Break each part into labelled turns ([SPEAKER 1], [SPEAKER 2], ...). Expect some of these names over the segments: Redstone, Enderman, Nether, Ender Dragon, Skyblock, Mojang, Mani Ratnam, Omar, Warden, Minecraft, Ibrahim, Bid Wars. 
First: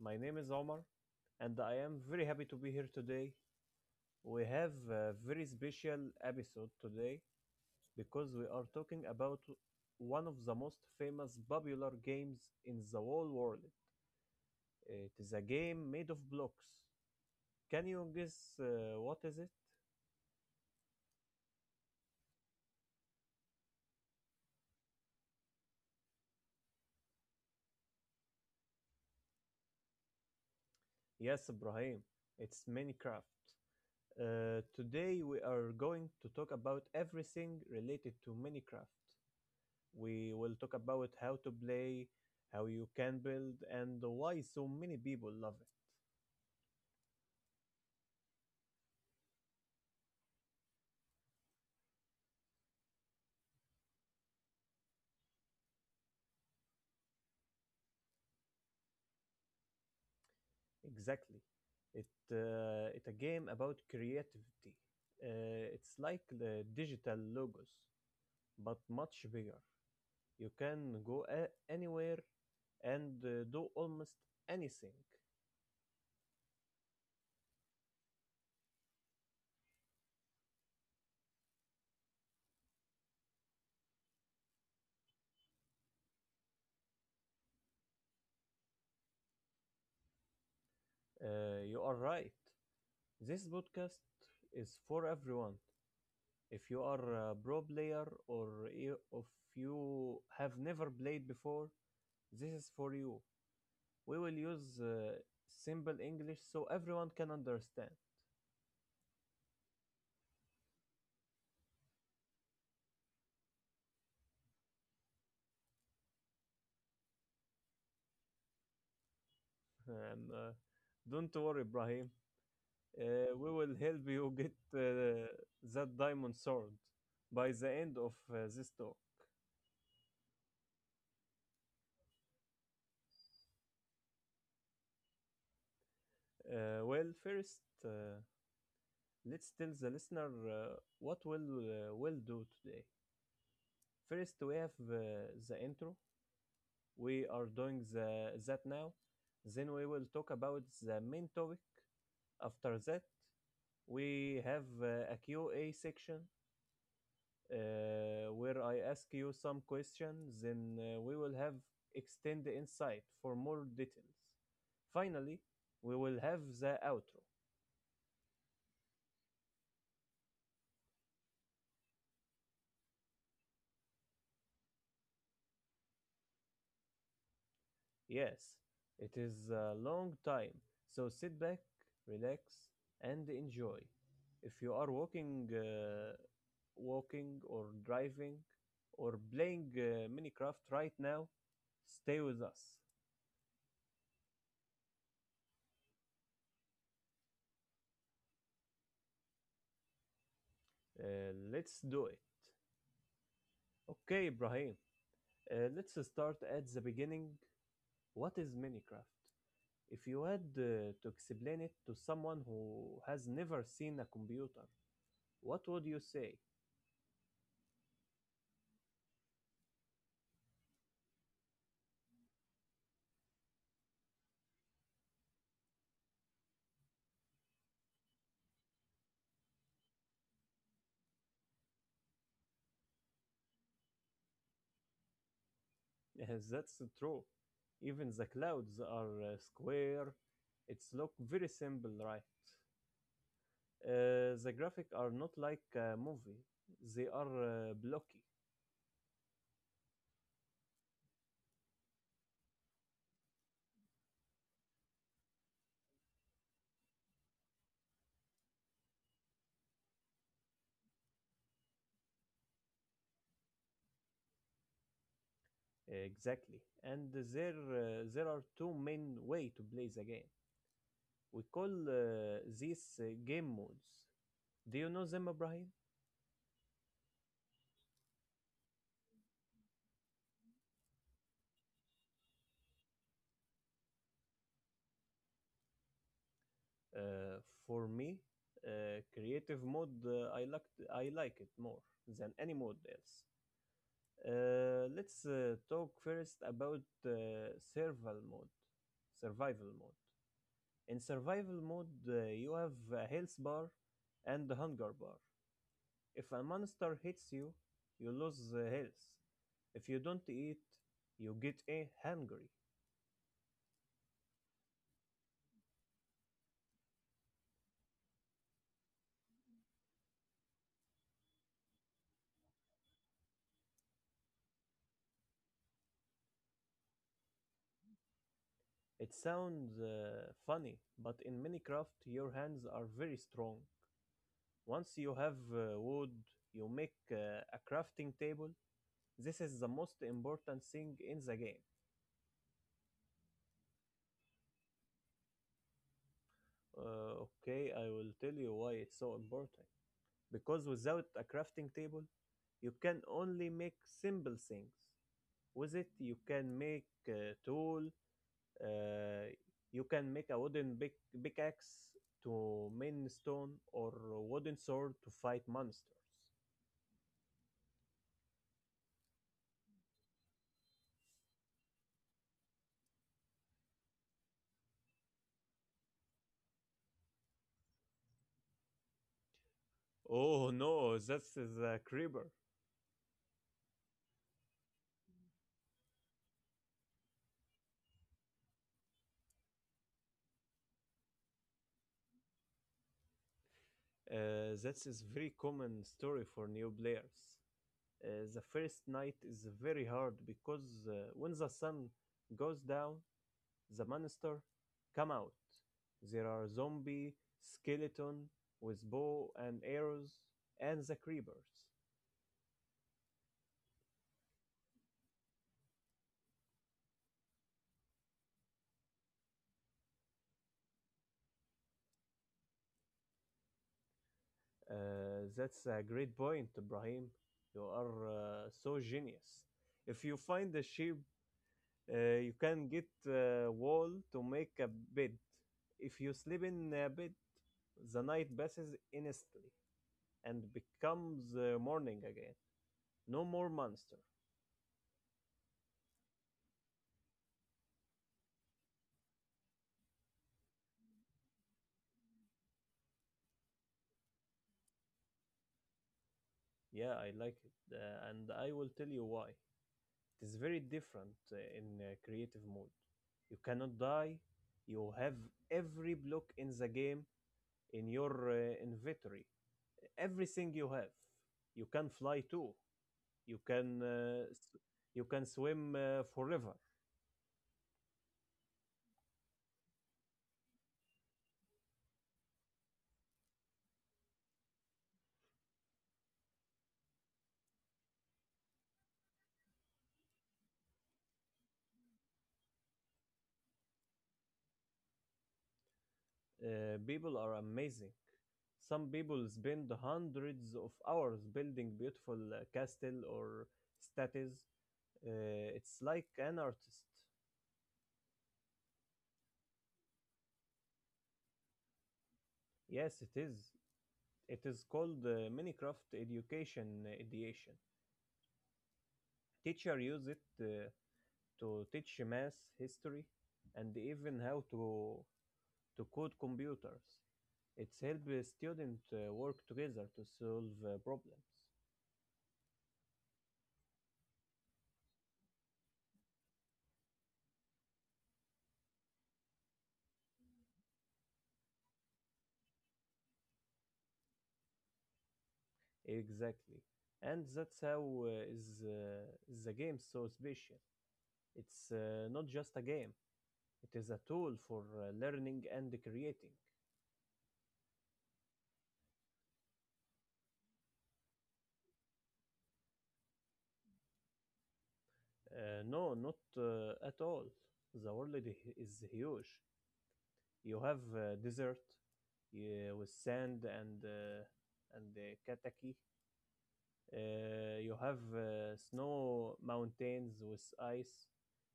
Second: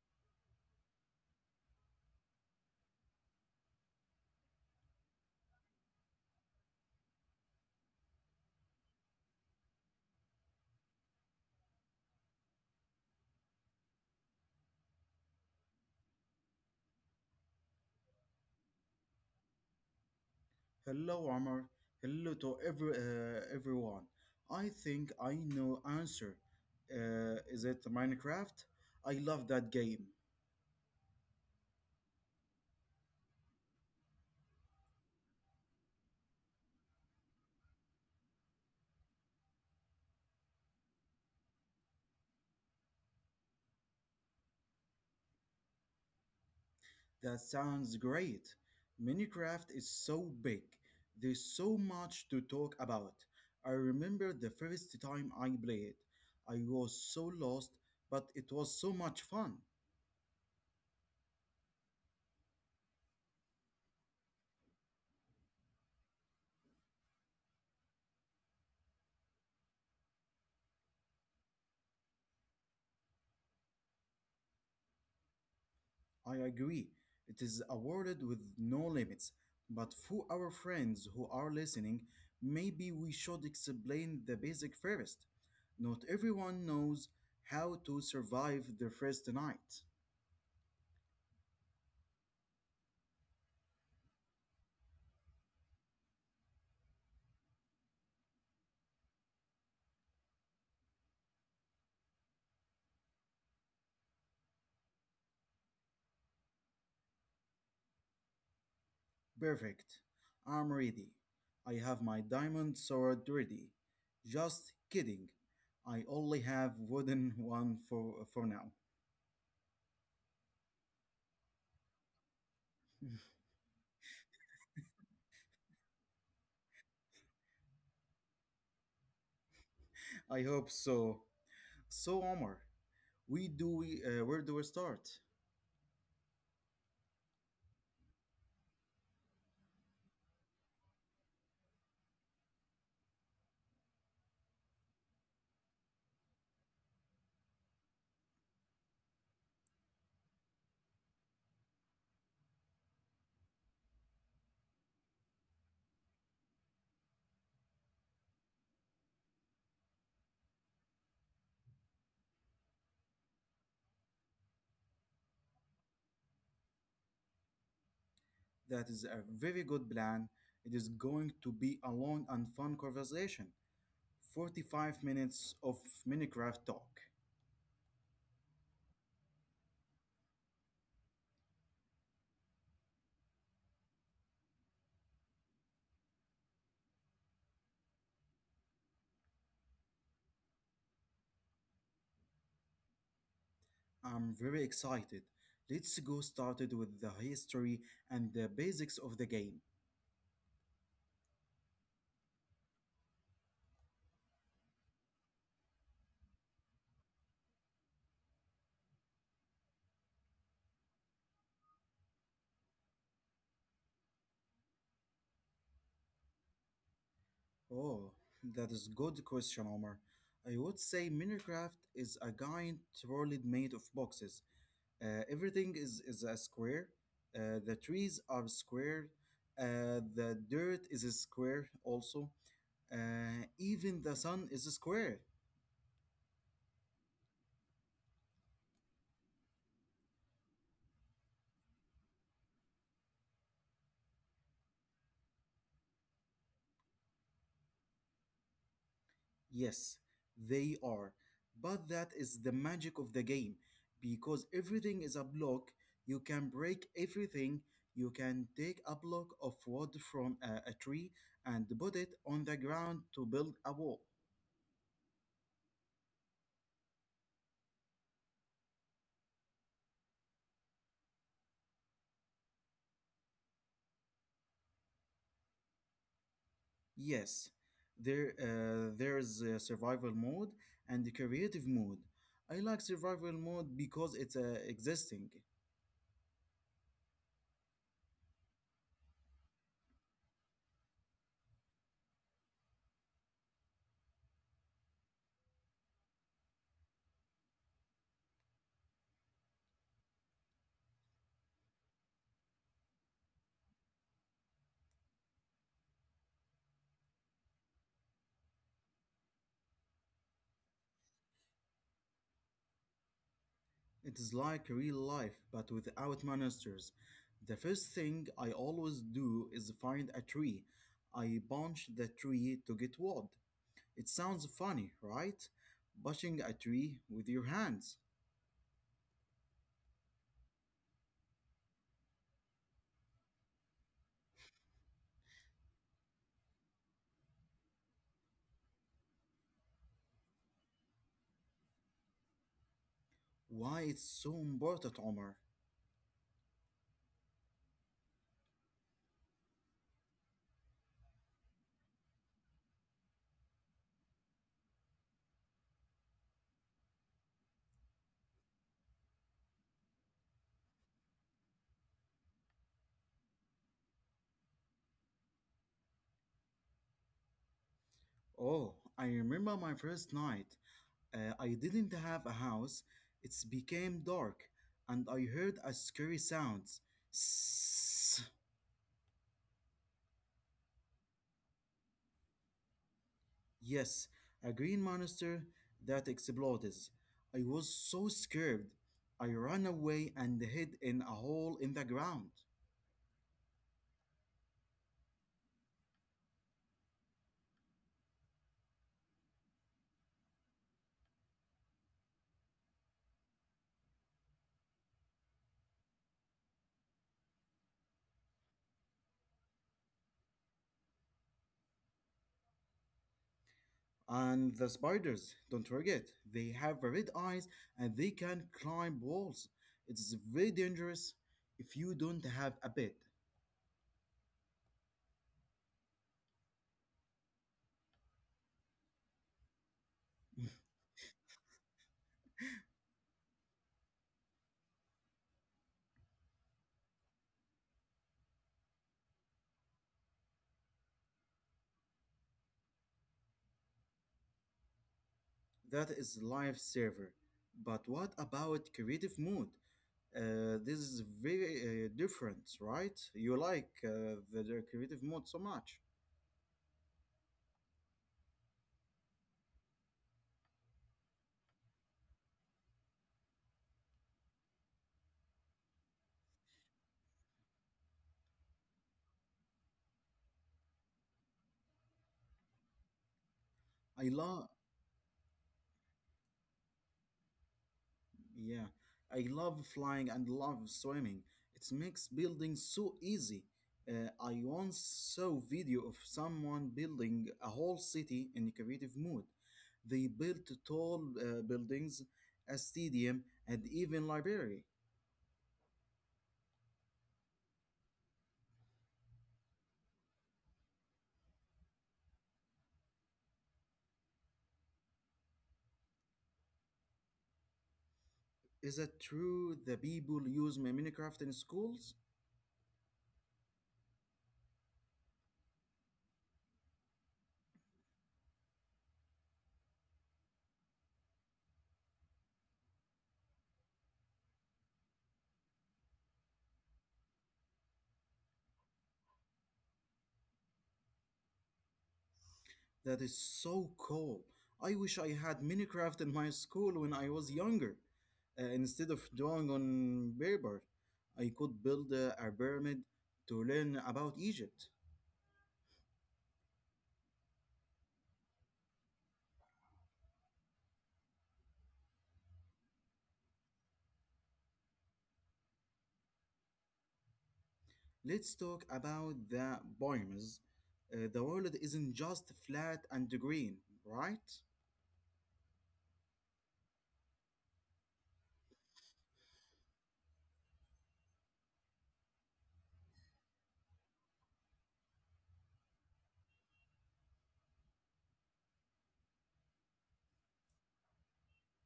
[SPEAKER 1] My name is Omar, and I am very happy to be here today. We have a very special episode today because we are talking about one of the most famous popular games in the whole world. It is a game made of blocks. Can you guess what is it?
[SPEAKER 2] Hello, Omar. Hello to everyone. I think I know answer. Is it Minecraft? I love that game.
[SPEAKER 1] Yes, Ibrahim. It's Minecraft. Today we are going to talk about everything related to Minecraft. We will talk about how to play, how you can build, and why so many people love it.
[SPEAKER 2] That sounds great. Minecraft is so big. There's so much to talk about. I remember the first time I played. I was so lost, but it was so much fun.
[SPEAKER 1] Exactly. It, it's a game about creativity. It's like the digital logos, but much bigger. You can go anywhere and do almost anything.
[SPEAKER 2] I agree. It is awarded with no limits. But for our friends who are listening, maybe we should explain the basic first. Not everyone knows how to survive their first night.
[SPEAKER 1] You are right. This podcast is for everyone. If you are a pro player or if you have never played before, this is for you. We will use simple English so everyone can understand.
[SPEAKER 2] Perfect. I'm ready. I have my diamond sword ready. Just kidding. I only have wooden one for now.
[SPEAKER 1] And don't worry, Ibrahim. We will help you get that diamond sword by the end of this talk.
[SPEAKER 2] I hope so. So Omar, we do where do we start?
[SPEAKER 1] Well, first, let's tell the listener what we'll do today. First, we have the intro. We are doing that now. Then we will talk about the main topic. After that, we have a Q and A section, where I ask you some questions, then we will have extend the insight for more details. Finally, we will have the outro.
[SPEAKER 2] That is a very good plan. It is going to be a long and fun conversation. 45 minutes of Minecraft talk.
[SPEAKER 1] Yes, it is a long time, so sit back, relax, and enjoy. If you are walking or driving, or playing Minecraft right now, stay with us.
[SPEAKER 2] I'm very excited. Let's go started with the history and the basics of the game.
[SPEAKER 1] Let's do it. Okay, Ibrahim, let's start at the beginning. What is Minecraft? If you had to explain it to someone who has never seen a computer, what would you say?
[SPEAKER 2] Oh, that is good question, Omar. I would say Minecraft is a giant world made of boxes. Everything is a square. The trees are square. The dirt is a square also. Even the sun is a square.
[SPEAKER 1] Yes, that's true. Even the clouds are square. It's look very simple, right? The graphics are not like a movie. They are blocky.
[SPEAKER 2] Yes, they are. But that is the magic of the game because everything is a block. You can break everything. You can take a block of wood from a tree and put it on the ground to build a wall.
[SPEAKER 1] Exactly. And there are two main way to play the game. We call these game modes. Do you know them, Ibrahim?
[SPEAKER 2] Yes, there's a survival mode and the creative mode. I like survival mode because it's existing.
[SPEAKER 1] Uh, for me, creative mode, I like it more than any mode else. Let's talk first about survival mode. Survival mode. In survival mode, you have a health bar and a hunger bar. If a monster hits you, you lose the health. If you don't eat, you get hungry.
[SPEAKER 2] It is like real life but without monsters. The first thing I always do is find a tree. I punch the tree to get wood. It sounds funny, right? Punching a tree with your hands.
[SPEAKER 1] It sounds funny, but in Minecraft your hands are very strong. Once you have wood, you make a crafting table. This is the most important thing in the game.
[SPEAKER 2] Why it's so important, Omar?
[SPEAKER 1] Okay, I will tell you why it's so important. Because without a crafting table, you can only make simple things. With it, you can make a tool, Uh, you can make a wooden pickaxe to mine stone or a wooden sword to fight monsters.
[SPEAKER 2] Oh, I remember my first night. I didn't have a house. It became dark, and I heard a scary sound. Sss.
[SPEAKER 1] Oh no, that's the creeper.
[SPEAKER 2] Yes, a green monster that exploded. I was so scared. I ran away and hid in a hole in the ground.
[SPEAKER 1] That is very common story for new players. The first night is very hard because when the sun goes down, the monster come out. There are zombie, skeleton with bow and arrows, and the creepers.
[SPEAKER 2] And the spiders, don't forget, they have red eyes and they can climb walls. It's very dangerous if you don't have a bed.
[SPEAKER 1] That's a great point, Ibrahim. You are so genius. If you find a sheep, you can get a wall to make a bed. If you sleep in a bed, the night passes instantly and becomes morning again. No more monster.
[SPEAKER 2] That is lifesaver. But what about creative mood? This is very different, right? You like the creative mode so much.
[SPEAKER 1] Yeah, I like it, and I will tell you why. It is very different in creative mode. You cannot die. You have every block in the game in your inventory. Everything you have, you can fly too. You can
[SPEAKER 2] I
[SPEAKER 1] uh,
[SPEAKER 2] love,
[SPEAKER 1] you can swim forever.
[SPEAKER 2] yeah, I love flying and love swimming. It makes building so easy. I once saw video of someone building a whole city in creative mood. They built tall buildings, a stadium, and even library.
[SPEAKER 1] People are amazing. Some people spend hundreds of hours building beautiful castle or statues. It's like an artist.
[SPEAKER 2] Is that true? The people use Minecraft in schools?
[SPEAKER 1] Yes it is. It is called Minecraft Education Ideation. Teacher use it to teach math, history, and even how to code computers. It's helped the student work together to solve problems.
[SPEAKER 2] That is so cool. I wish I had Minecraft in my school when I was younger. Instead of drawing on paper, I could build a pyramid to learn about Egypt.
[SPEAKER 1] Exactly. And that's how is the game so special. It's not just a game. It is a tool for learning and creating.
[SPEAKER 2] Let's talk about the pyramids. The world isn't just flat and green, right?
[SPEAKER 1] No, not at all. The world is huge. You have desert with sand and kataki. You have snow mountains with ice.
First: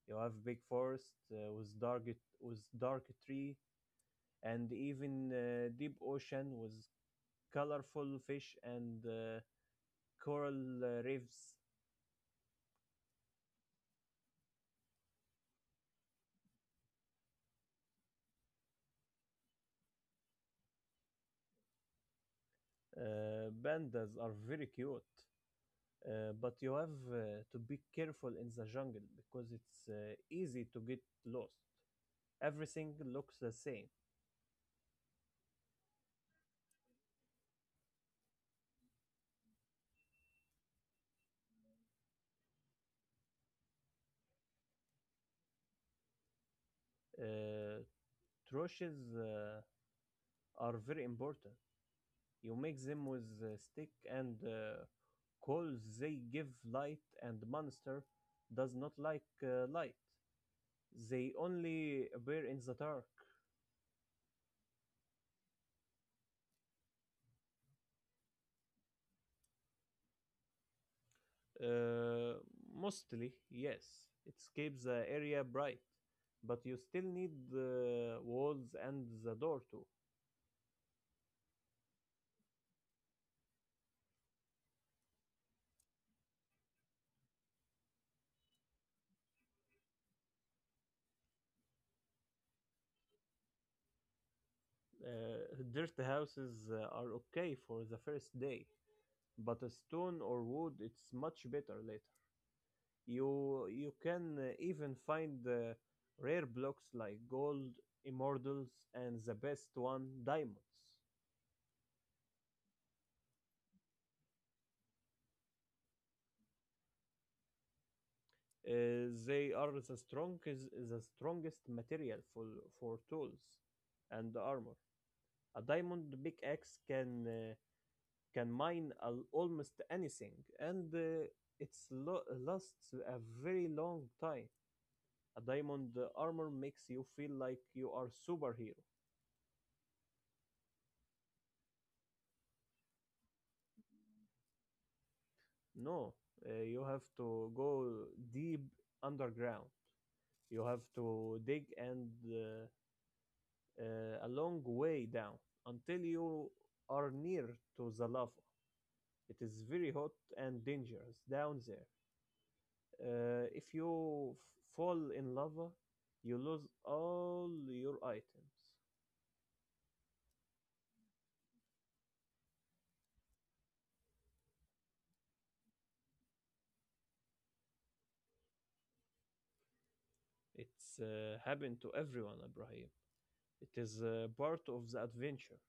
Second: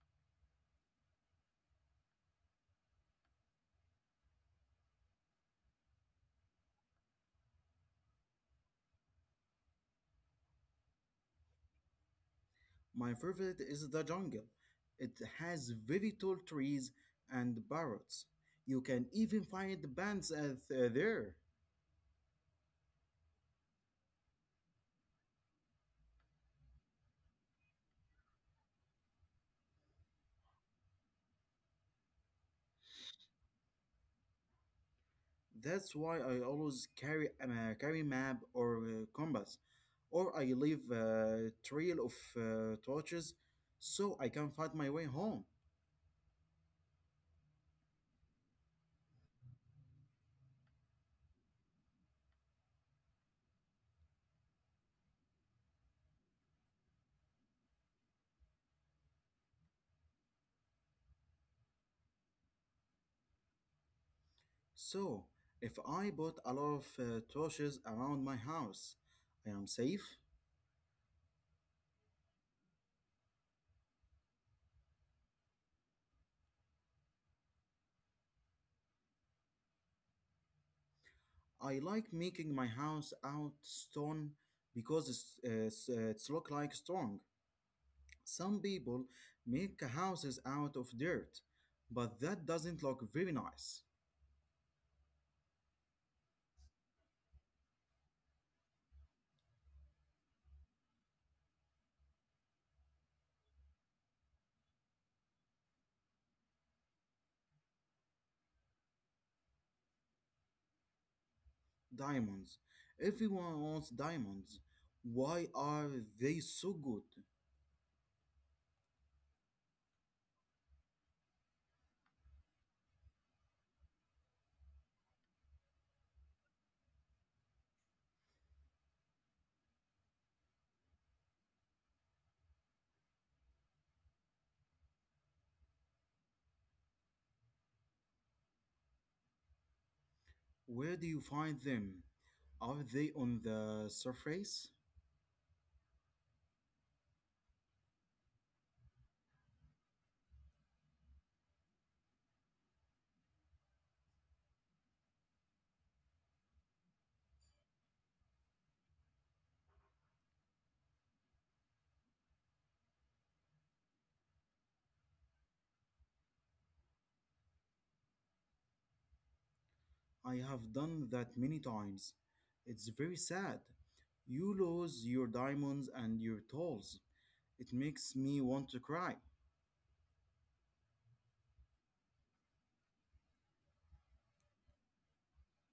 [SPEAKER 1] You have big forest with dark tree, and even deep ocean with colorful fish and coral reefs.
[SPEAKER 2] My favorite is the jungle. It has very tall trees and parrots. You can even find bands at, there.
[SPEAKER 1] Pandas are very cute, but you have to be careful in the jungle because it's easy to get lost. Everything looks the same.
[SPEAKER 2] That's why I always carry a carry map or compass, or I leave a trail of torches so I can find my way home.
[SPEAKER 1] Uh, Trushes are very important. You mix them with stick and coals. They give light, and the monster does not like light. They only appear in the dark.
[SPEAKER 2] So, if I bought a lot of torches around my house, I am safe.
[SPEAKER 1] Uh, Mostly, yes. It keeps the area bright, but you still need the walls and the door too.
[SPEAKER 2] I like making my house out stone because it's look like stone. Some people make houses out of dirt, but that doesn't look very nice.
[SPEAKER 1] Dirt houses are okay for the first day, but a stone or wood it's much better later. You can even find rare blocks like gold, immortals, and the best one, diamonds.
[SPEAKER 2] Diamonds. Everyone wants diamonds. Why are they so good?
[SPEAKER 1] They are the strongest material for tools and armor. A diamond pickaxe can mine almost anything, and it's lasts a very long time. A diamond armor makes you feel like you are superhero.
[SPEAKER 2] Where do you find them? Are they on the surface?
[SPEAKER 1] No, you have to go deep underground. You have to dig and a long way down until you are near to the lava. It is very hot and dangerous down there. If you fall in lava, you lose all your items.
[SPEAKER 2] I have done that many times. It's very sad. You lose your diamonds and your tools. It makes me want to cry.
[SPEAKER 1] It's happened to everyone, Ibrahim. It is part of the adventure.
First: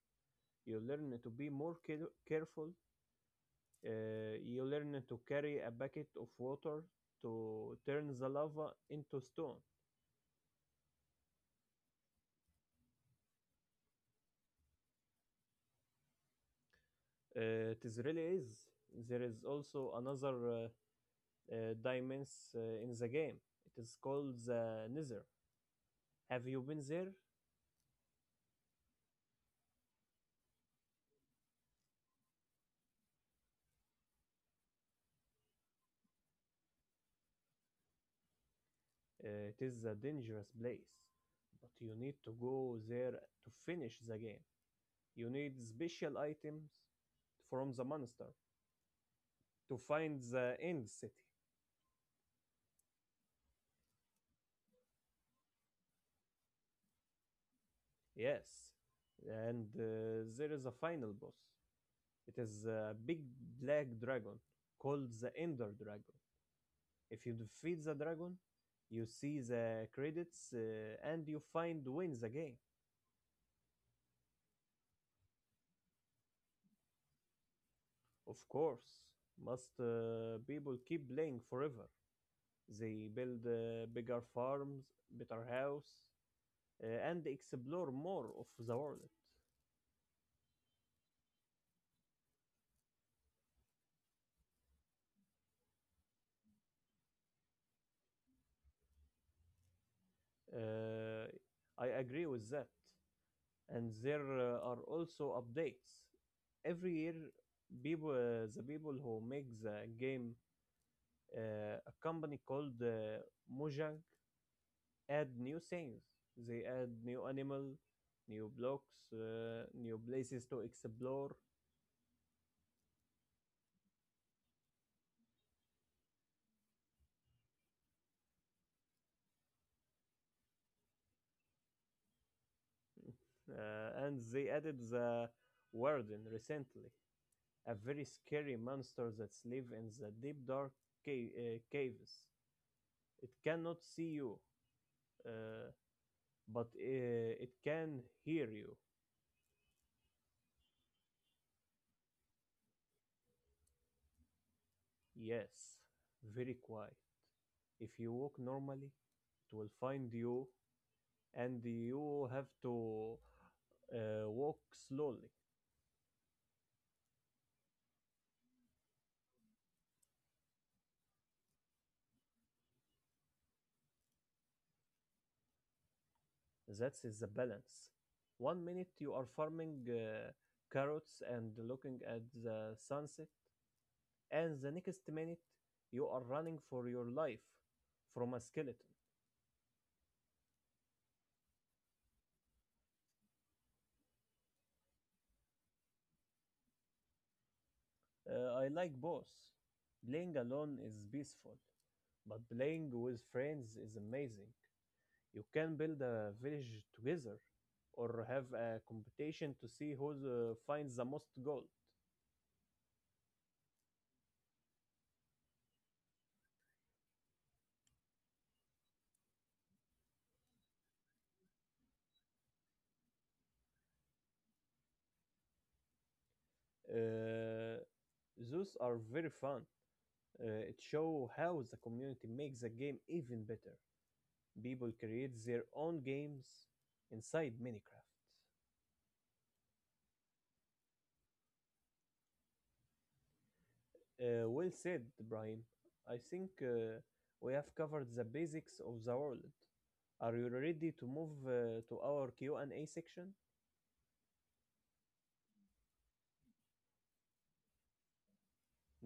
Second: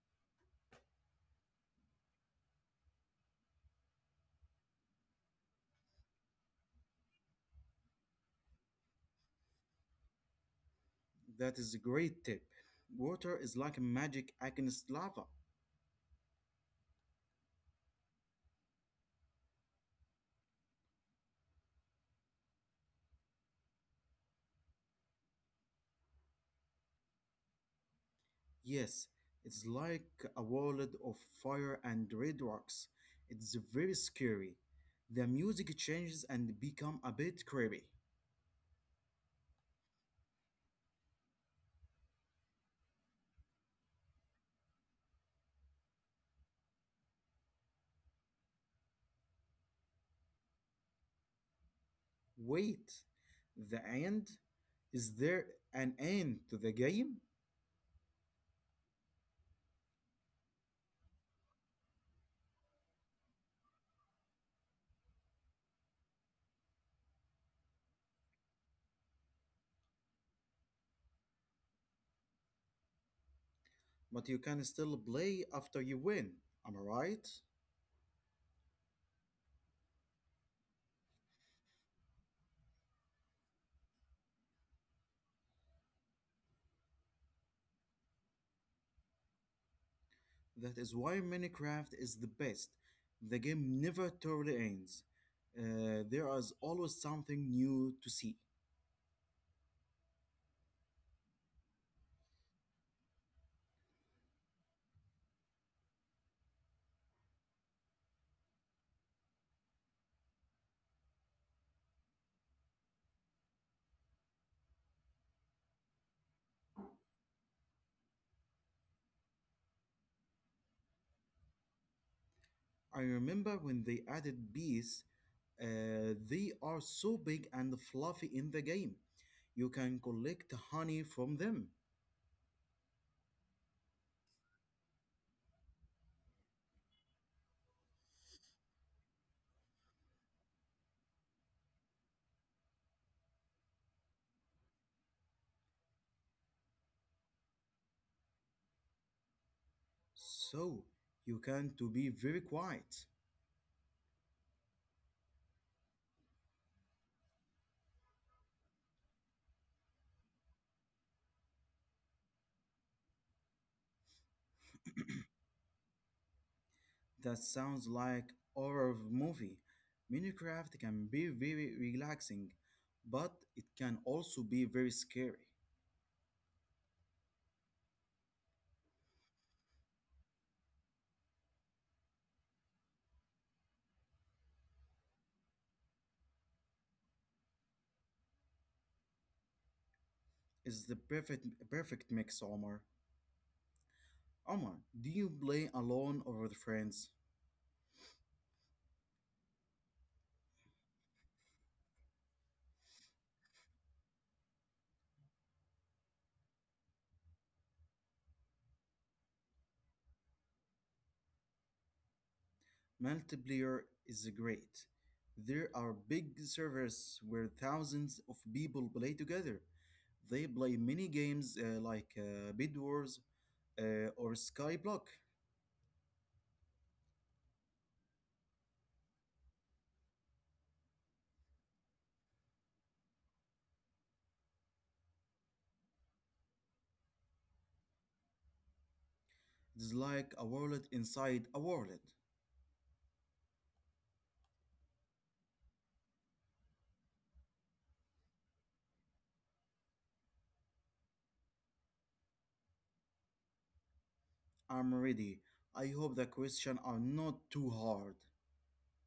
[SPEAKER 1] You learn to be more careful. You learn to carry a bucket of water to turn the lava into stone.
[SPEAKER 2] That is a great tip. Water is like magic against lava.
[SPEAKER 1] It is really is. There is also another dimension in the game. It is called the Nether. Have you been there?
[SPEAKER 2] Yes, it's like a wallet of fire and red rocks. It's very scary. The music changes and become a bit creepy.
[SPEAKER 1] It is a dangerous place, but you need to go there to finish the game. You need special items from the monster to find the end city.
[SPEAKER 2] Wait, the end? Is there an end to the game?
[SPEAKER 1] Yes, and there is a final boss. It is a big black dragon called the Ender Dragon. If you defeat the dragon, you see the credits and you find win the game.
[SPEAKER 2] But you can still play after you win. Am I right?
[SPEAKER 1] Of course, must people keep playing forever. They build bigger farms, better house, and explore more of the world.
[SPEAKER 2] That is why Minecraft is the best. The game never totally ends. There is always something new to see.
[SPEAKER 1] Uh, I agree with that. And there are also updates every year. People uh, the people who make the game, a company called Mojang, add new things. They add new animal, new blocks, new places to explore.
[SPEAKER 2] I remember when they added bees, they are so big and fluffy in the game. You can collect honey from them.
[SPEAKER 1] And they added the warden recently, a very scary monster that lives in the deep dark caves. It cannot see you uh, But uh, it can hear you.
[SPEAKER 2] So you can to be very quiet.
[SPEAKER 1] Yes, very quiet. If you walk normally, it will find you, and you have to walk slowly.
[SPEAKER 2] That sounds like horror movie. Minecraft can be very relaxing, but it can also be very scary.
[SPEAKER 1] That is the balance. One minute you are farming carrots and looking at the sunset, and the next minute you are running for your life from a skeleton.
[SPEAKER 2] Is the perfect mix, Omar. Omar, do you play alone or with friends?
[SPEAKER 1] I like both. Playing alone is peaceful, but playing with friends is amazing. You can build a village together or have a competition to see who finds the most gold.
[SPEAKER 2] Multiplayer is great. There are big servers where thousands of people play together. They play mini games like Bid Wars or Skyblock.
[SPEAKER 1] Uh, those are very fun. It shows how the community makes the game even better. People create their own games inside Minecraft.
[SPEAKER 2] It's like a wallet inside a wallet.
[SPEAKER 1] Well said, Brian. I think we have covered the basics of the world. Are you ready to move to our Q&A section?
[SPEAKER 2] I'm ready. I hope the questions are not too hard.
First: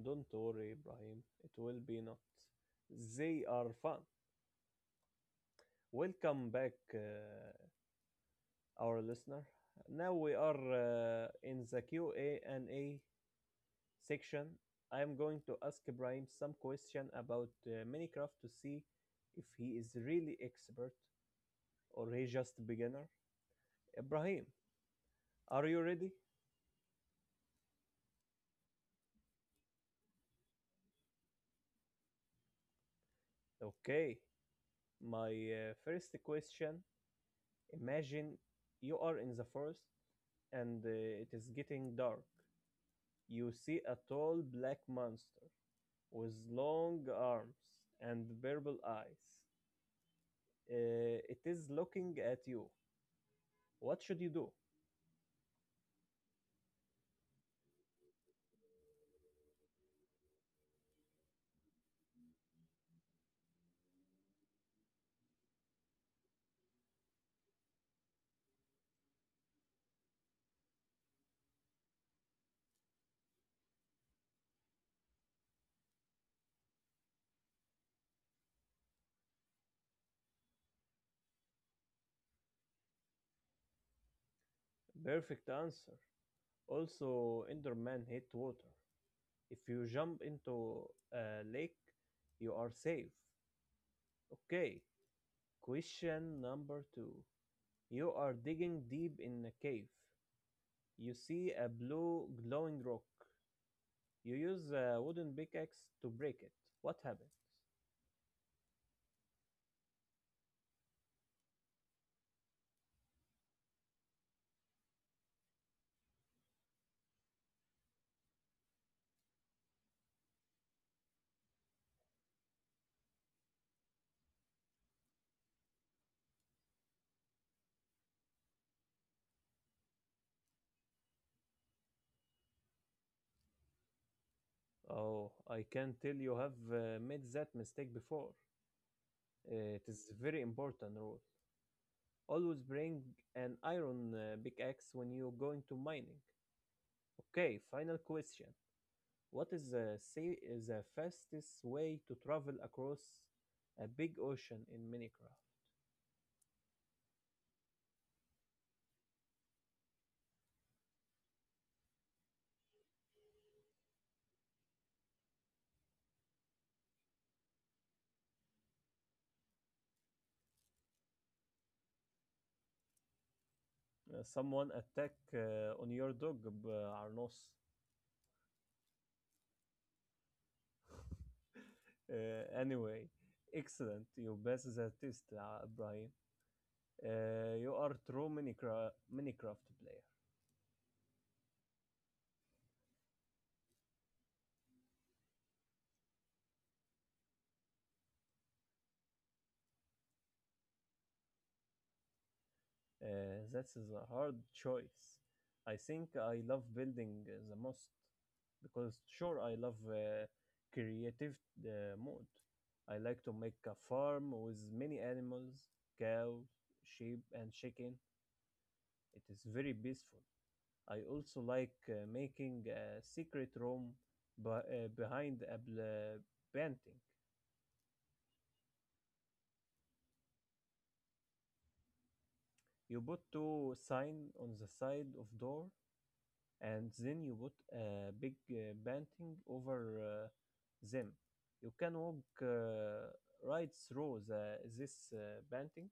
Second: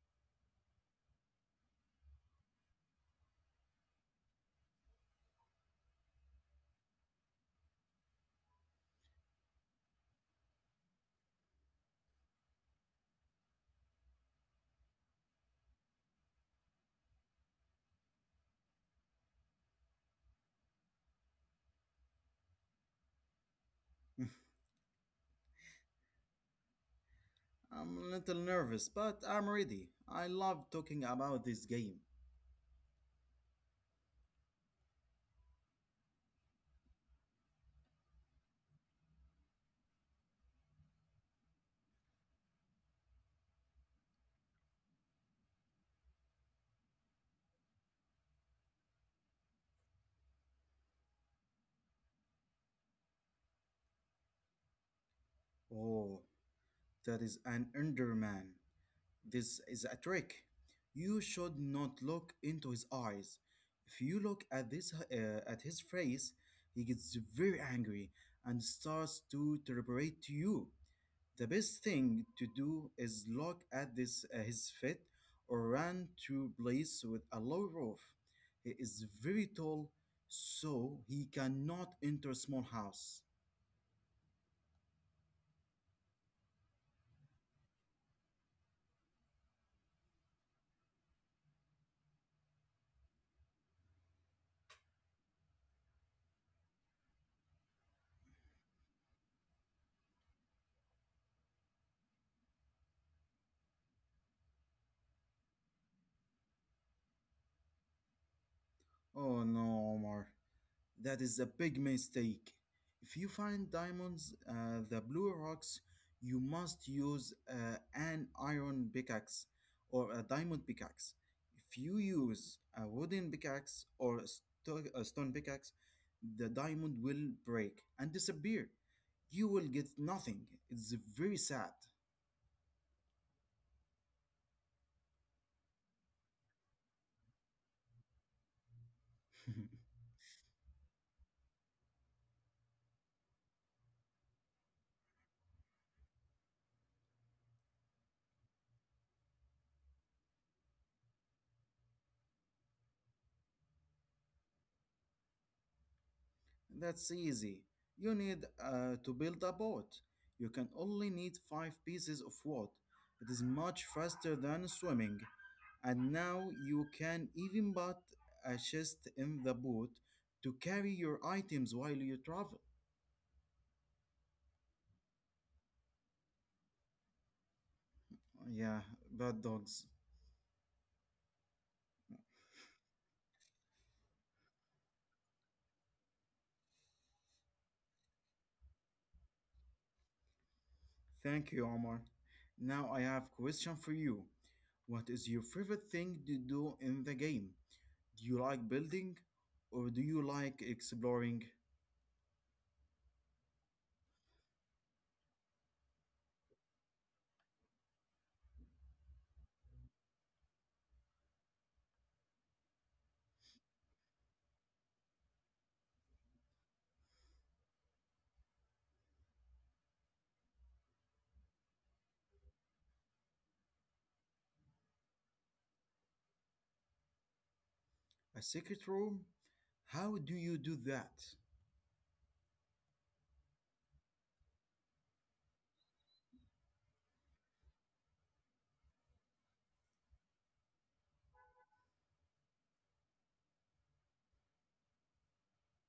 [SPEAKER 1] Don't worry, Ibrahim. It will be not. They are fun. Welcome back, our listener. Now we are in the Q&A section. I am going to ask Ibrahim some question about Minecraft to see if he is really expert or he just beginner. Ibrahim, are you ready?
[SPEAKER 2] I'm a little nervous, but I'm ready. I love talking about this game.
[SPEAKER 1] Okay. My first question. Imagine you are in the forest and it is getting dark. You see a tall black monster with long arms and purple eyes. It is looking at you. What should you do?
[SPEAKER 2] Oh, that is an Enderman. This is a trick. You should not look into his eyes. If you look at this at his face, he gets very angry and starts to reverberate to you. The best thing to do is look at this his feet or run to place with a low roof. He is very tall, so he cannot enter small house.
[SPEAKER 1] Perfect answer. Also, Enderman hate water. If you jump into a lake, you are safe. Okay, question number two. You are digging deep in a cave. You see a blue glowing rock. You use a wooden pickaxe to break it. What happens?
[SPEAKER 2] Oh no, Omar. That is a big mistake. If you find diamonds, the blue rocks, you must use an iron pickaxe or a diamond pickaxe. If you use a wooden pickaxe or a stone pickaxe, the diamond will break and disappear. You will get nothing. It's very sad.
[SPEAKER 1] Oh, I can tell you have made that mistake before. It is very important rule. Always bring an iron pickaxe when you go into mining. Okay, final question. What is the fastest way to travel across a big ocean in Minecraft?
[SPEAKER 2] That's easy. You need to build a boat. You can only need five pieces of wood. It is much faster than swimming. And now you can even put a chest in the boat to carry your items while you travel.
[SPEAKER 1] Someone attack on your dog, Arnos.
[SPEAKER 2] Yeah, bad dogs.
[SPEAKER 1] Anyway, excellent. You best the test, Brian. You are true Minecraft player.
[SPEAKER 2] Thank you, Omar. Now I have question for you. What is your favorite thing to do in the game? Do you like building or do you like exploring?
[SPEAKER 1] That is a hard choice. I think I love building the most because sure I love creative mode. I like to make a farm with many animals, cows, sheep, and chicken. It is very peaceful. I also like making a secret room behind a painting.
[SPEAKER 2] A secret room? How do you do that?
[SPEAKER 1] You put two sign on the side of door, and then you put a big painting over them. You can walk right through this painting.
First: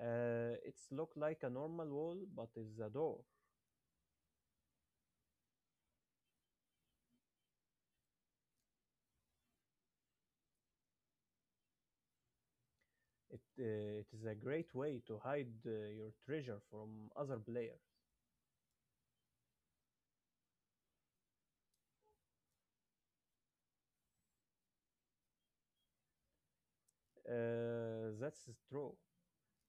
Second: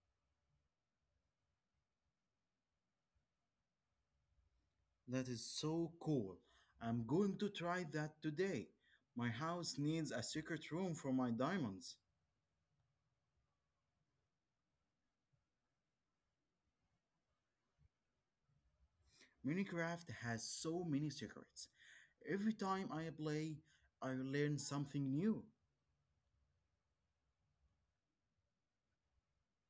[SPEAKER 1] It's look like a normal wall, but it's a door.
[SPEAKER 2] That is so cool. I'm going to try that today. My house needs a secret room for my diamonds.
[SPEAKER 1] It, uh, it is a great way to hide your treasure from other players.
[SPEAKER 2] Minecraft has so many secrets. Every time I play, I learn something new.
[SPEAKER 1] That's true.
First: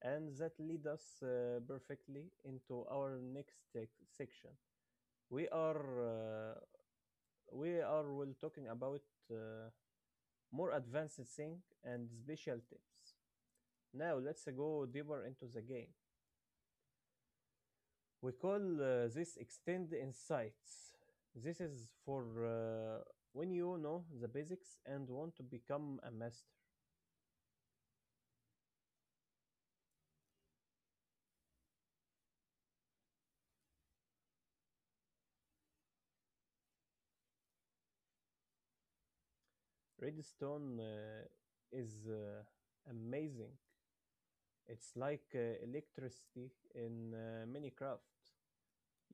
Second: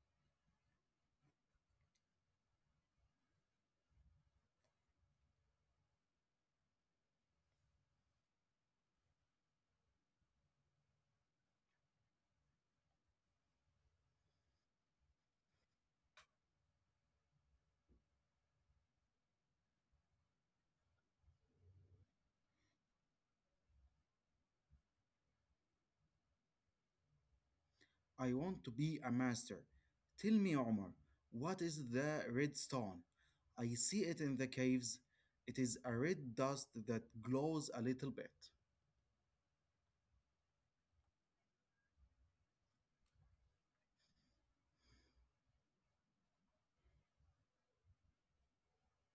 [SPEAKER 1] And that lead us perfectly into our next section. We are uh, we are will talking about uh, more advanced thing and special tips. Now let's go deeper into the game. We call this extend insights. This is for when you know the basics and want to become a master.
[SPEAKER 2] I want to be a master. Tell me, Omar, what is the redstone? I see it in the caves. It is a red dust that glows a little bit.
[SPEAKER 1] Redstone is amazing. It's like electricity in Minecraft.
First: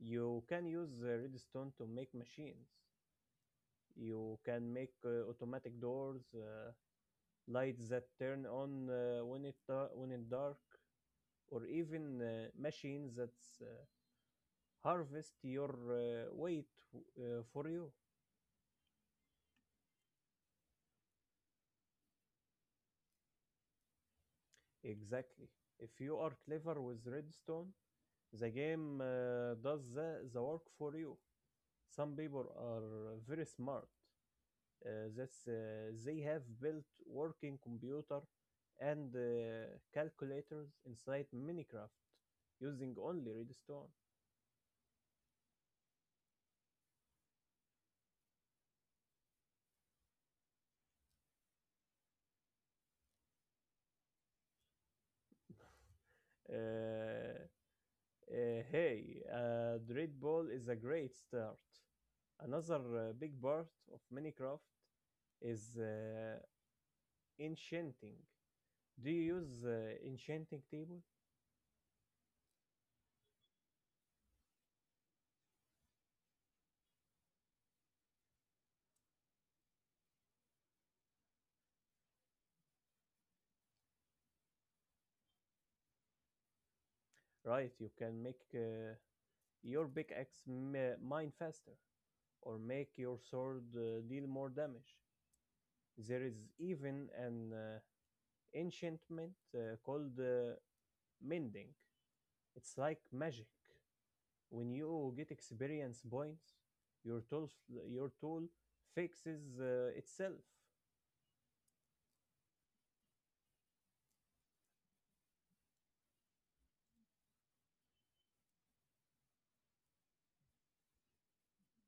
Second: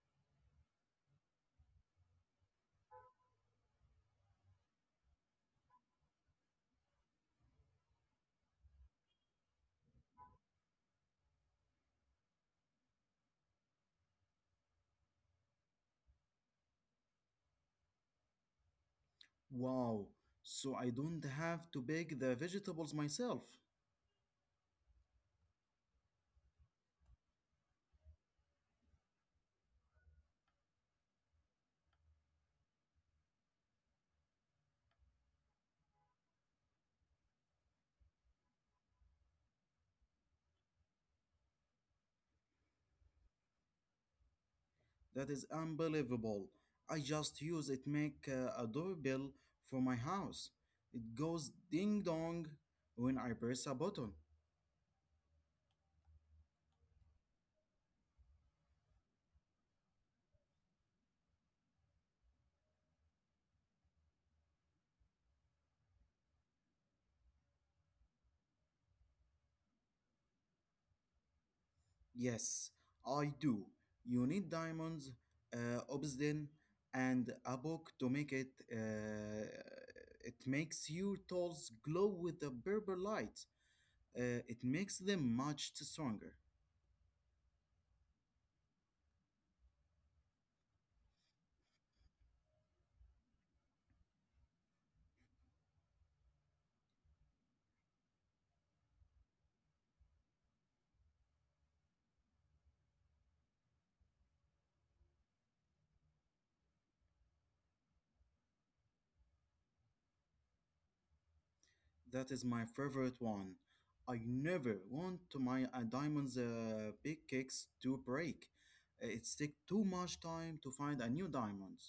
[SPEAKER 1] You can use redstone to make machines. You can make automatic doors, lights that turn on when it when it's dark, or even machines that uh, harvest your weight for you.
[SPEAKER 2] Wow, so I don't have to pick the vegetables myself.
[SPEAKER 1] Exactly. If you are clever with redstone, the game does the work for you. Some people are very smart that's they have built working computer and calculators inside Minecraft using only redstone.
[SPEAKER 2] That is unbelievable. I just use it make a doorbell for my house. It goes ding dong when I press a button.
[SPEAKER 1] Uh, hey, Dread Ball is a great start. Another big part of Minecraft is enchanting. Do you use enchanting table?
[SPEAKER 2] Yes, I do. You need diamonds, obsidian, and a book to make it. It makes your tools glow with a purple light. It makes them much stronger.
[SPEAKER 1] Right, you can make your pickaxe mine faster or make your sword deal more damage. There is even an enchantment called mending. It's like magic. When you get experience points, your tool fixes itself.
[SPEAKER 2] That is my favorite one. I never want to my diamonds big cakes to break. It take too much time to find a new diamond.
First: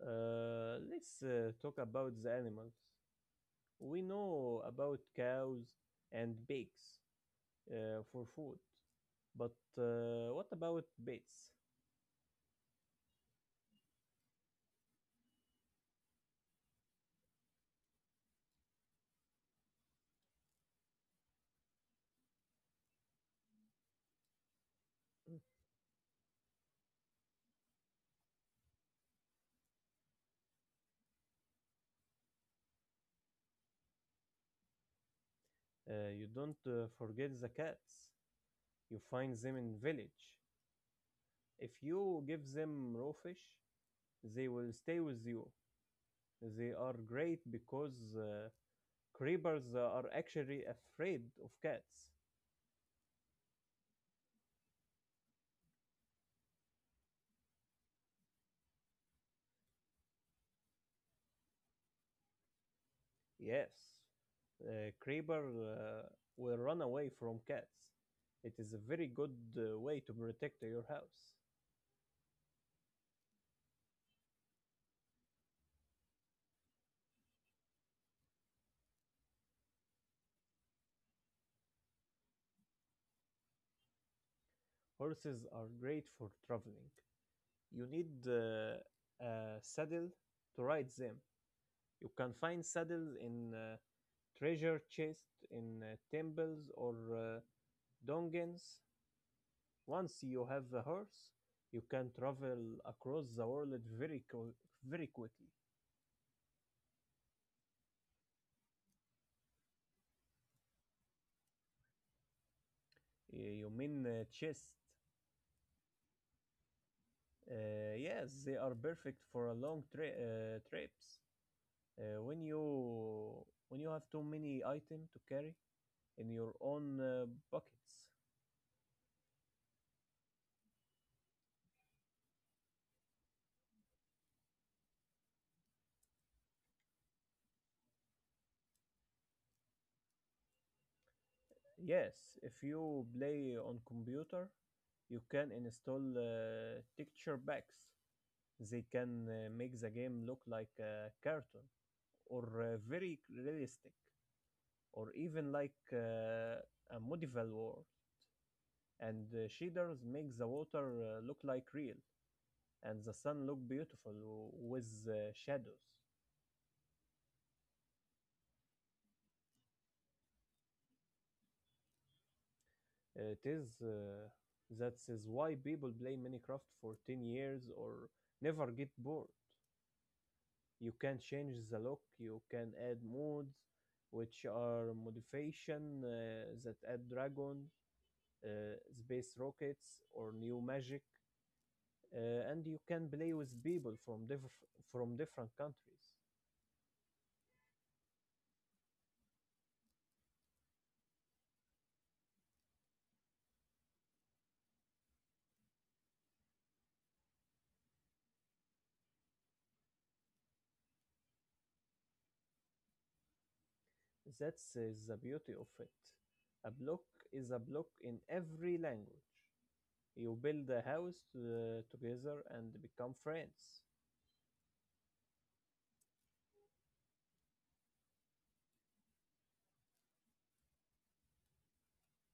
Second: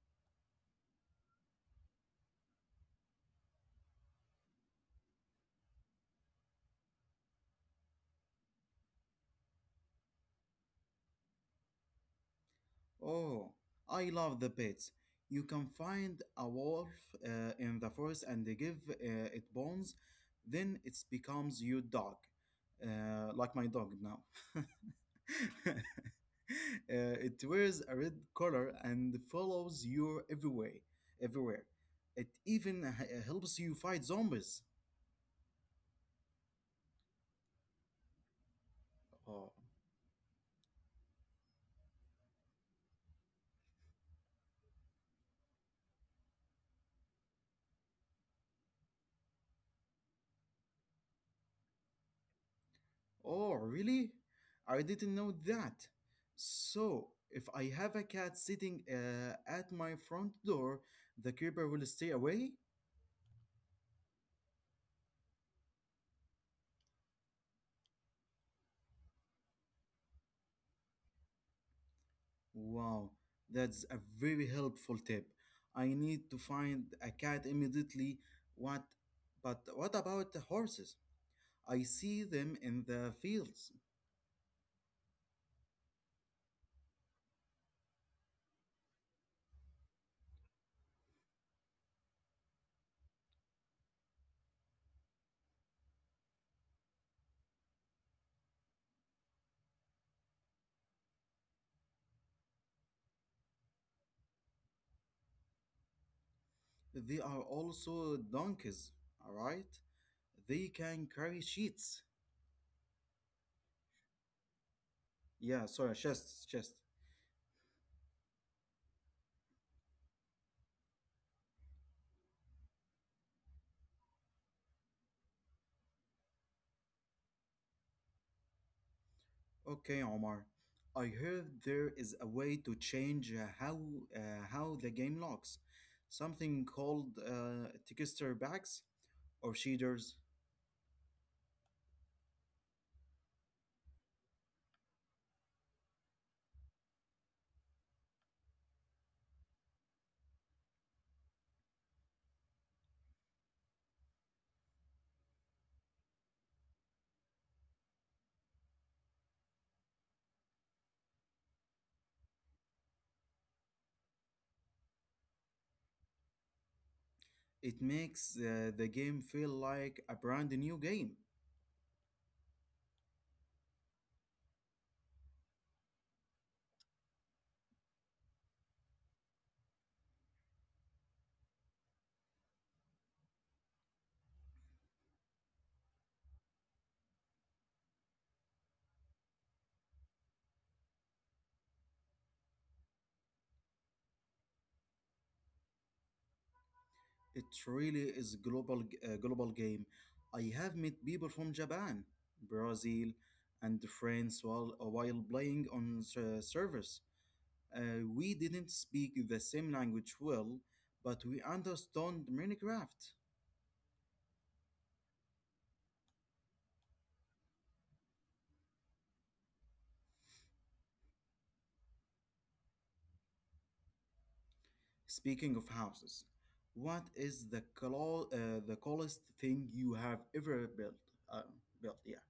[SPEAKER 1] Let's talk about the animals. We know about cows and pigs for food, but what about bats?
[SPEAKER 2] Oh, I love the pets. You can find a wolf in the forest and they give it bones, then it becomes your dog, like my dog now. It wears a red collar and follows you everywhere. Everywhere. It even helps you fight zombies.
[SPEAKER 1] You don't forget the cats. You find
[SPEAKER 2] Oh,
[SPEAKER 1] them in village. If you give them raw fish, they will stay with you. They are great because creepers are actually afraid of cats.
[SPEAKER 2] Oh, really? I didn't know that. So, if I have a cat sitting at my front door, the keeper will stay away?
[SPEAKER 1] Yes, creeper will run away from cats. It is a very good way to protect your house.
[SPEAKER 2] Wow, that's a very helpful tip. I need to find a cat immediately. What? But what about the horses? I see them in the fields.
[SPEAKER 1] Horses are great for traveling. You need a saddle to ride them. You can find saddles in treasure chests in temples or Dongens, once you have a horse, you can travel across the world very qu- very quickly.
[SPEAKER 2] They are also donkeys, all right? They can carry sheets.
[SPEAKER 1] You mean chest?
[SPEAKER 2] Yeah, sorry, chests, chests.
[SPEAKER 1] Yes, they are perfect for a long trips. Uh, when you when you have too many items to carry in your own buckets.
[SPEAKER 2] Okay, Omar. I heard there is a way to change uh, how the game looks. Something called texture packs or shaders.
[SPEAKER 1] Yes, if you play on computer, you can install texture packs. They can make the game look like a cartoon or very realistic or even like a medieval world. And shaders make the water look like real and the sun look beautiful with shadows.
[SPEAKER 2] It makes the game feel like a brand new game.
[SPEAKER 1] It is that is why people play Minecraft for 10 years or never get bored. You can change the look, you can add modes, which are modification that add dragon space rockets or new magic, and you can play with people from different countries.
[SPEAKER 2] It really is global game. I have met people from Japan, Brazil, and France while playing on servers. We didn't speak the same language well, but we understand Minecraft.
[SPEAKER 1] That's the beauty of it. A block is a block in every language. You build a house together and become friends.
[SPEAKER 2] Speaking of houses, what is the the coolest thing you have ever built? Uh, built, yeah.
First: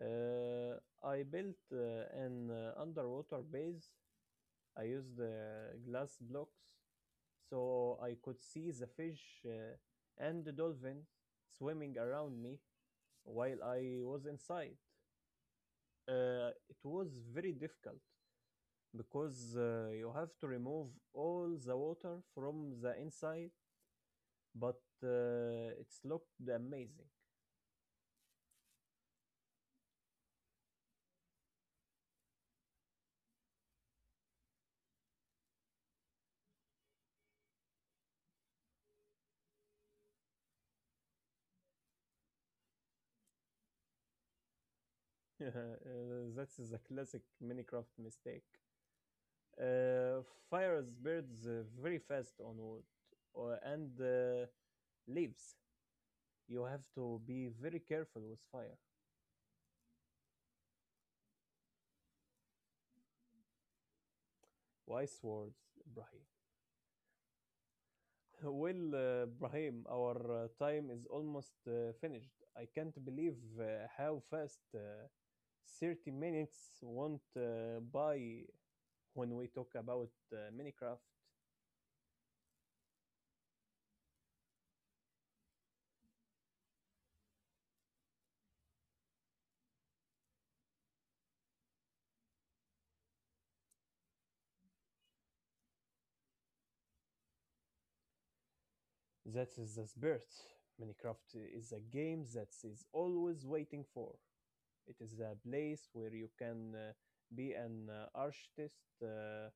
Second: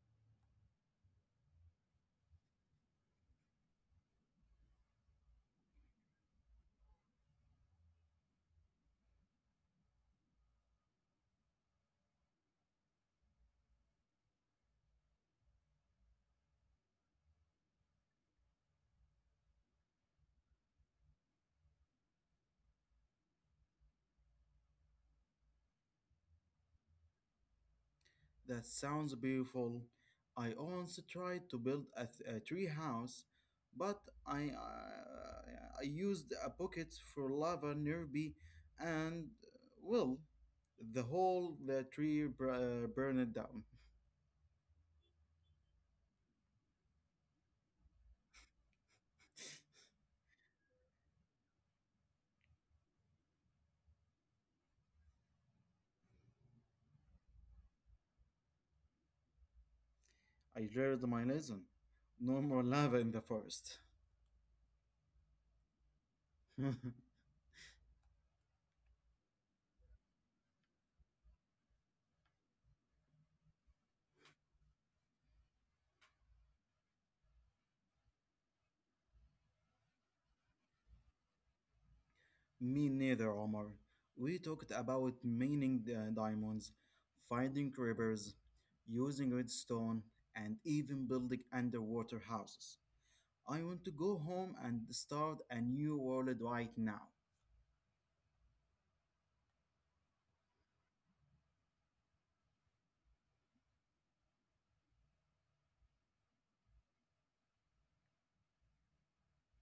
[SPEAKER 1] Uh, I built an underwater base. I used glass blocks so I could see the fish and the dolphins swimming around me, while I was inside. It was very difficult because you have to remove all the water from the inside, but it's looked amazing.
[SPEAKER 2] That sounds beautiful. I once tried to build a, a tree house, but I used a bucket for lava nearby, and well, the whole the tree br- burned down.
[SPEAKER 1] That's a classic Minecraft mistake. Uh, Fires birds very fast on wood and leaves. You have to be very careful with fire.
[SPEAKER 2] I learned my lesson. No more lava in the forest.
[SPEAKER 1] Why swords, Ibrahim? Well, Brahim, our time is almost finished. I can't believe how fast 30 minutes went by when we talk about Minecraft.
[SPEAKER 2] Me neither, Omar. We talked about mining diamonds, finding rivers, using redstone, and even building underwater houses. I want to go home and start a new world right now.
[SPEAKER 1] That is the spirit. Minecraft is a game that is always waiting for. It is a place where you can be an architect uh,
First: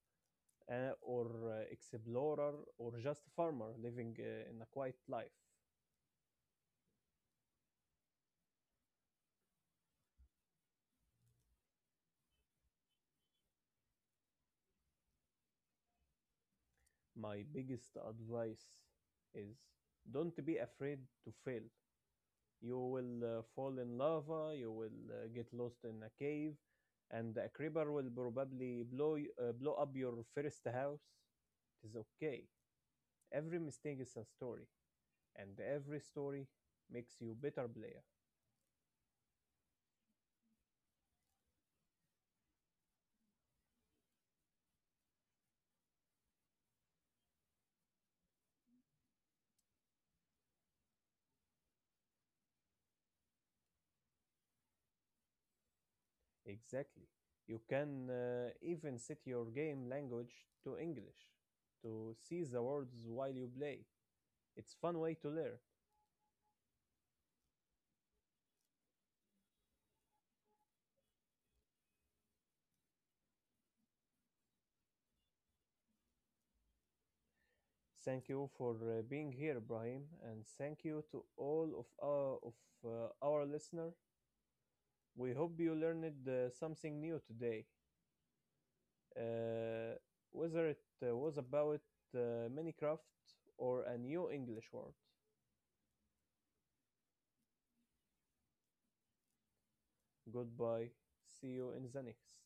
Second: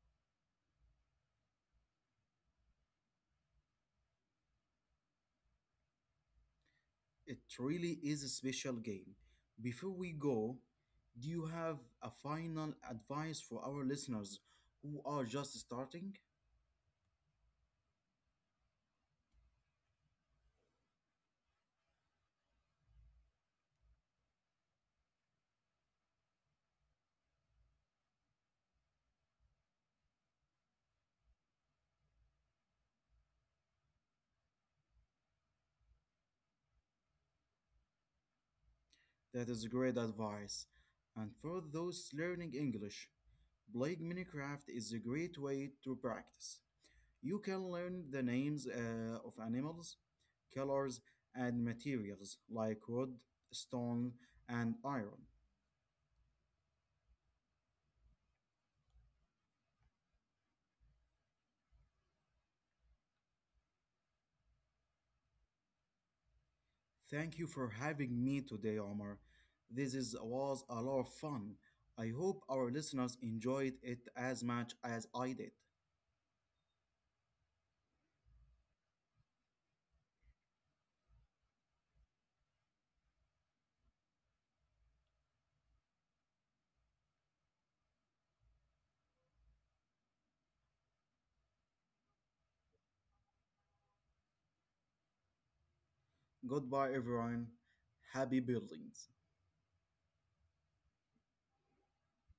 [SPEAKER 1] uh, or explorer or just a farmer living in a quiet life.
[SPEAKER 2] It really is a special game. Before we go, do you have a final advice for our listeners who are just starting?
[SPEAKER 1] My biggest advice is don't be afraid to fail. You will fall in lava, you will get lost in a cave, and a creeper will probably blow up your first house. It is okay. Every mistake is a story, and every story makes you better player.
[SPEAKER 2] That is great advice. And for those learning English, playing Minecraft is a great way to practice. You can learn the names of animals, colors, and materials like wood, stone, and iron.
[SPEAKER 1] Exactly. You can even set your game language to English to see the words while you play. It's fun way to learn.
[SPEAKER 2] Thank you for having me today, Omar. This is, was a lot of fun. I hope our listeners enjoyed it as much as I did.
[SPEAKER 1] Thank you for being here, Ibrahim, and thank you to all of our listener. We hope you learned something new today, uh, whether it was about Minecraft or a new English word.
[SPEAKER 2] Goodbye, everyone. Happy buildings.
[SPEAKER 1] Goodbye. See you in the next.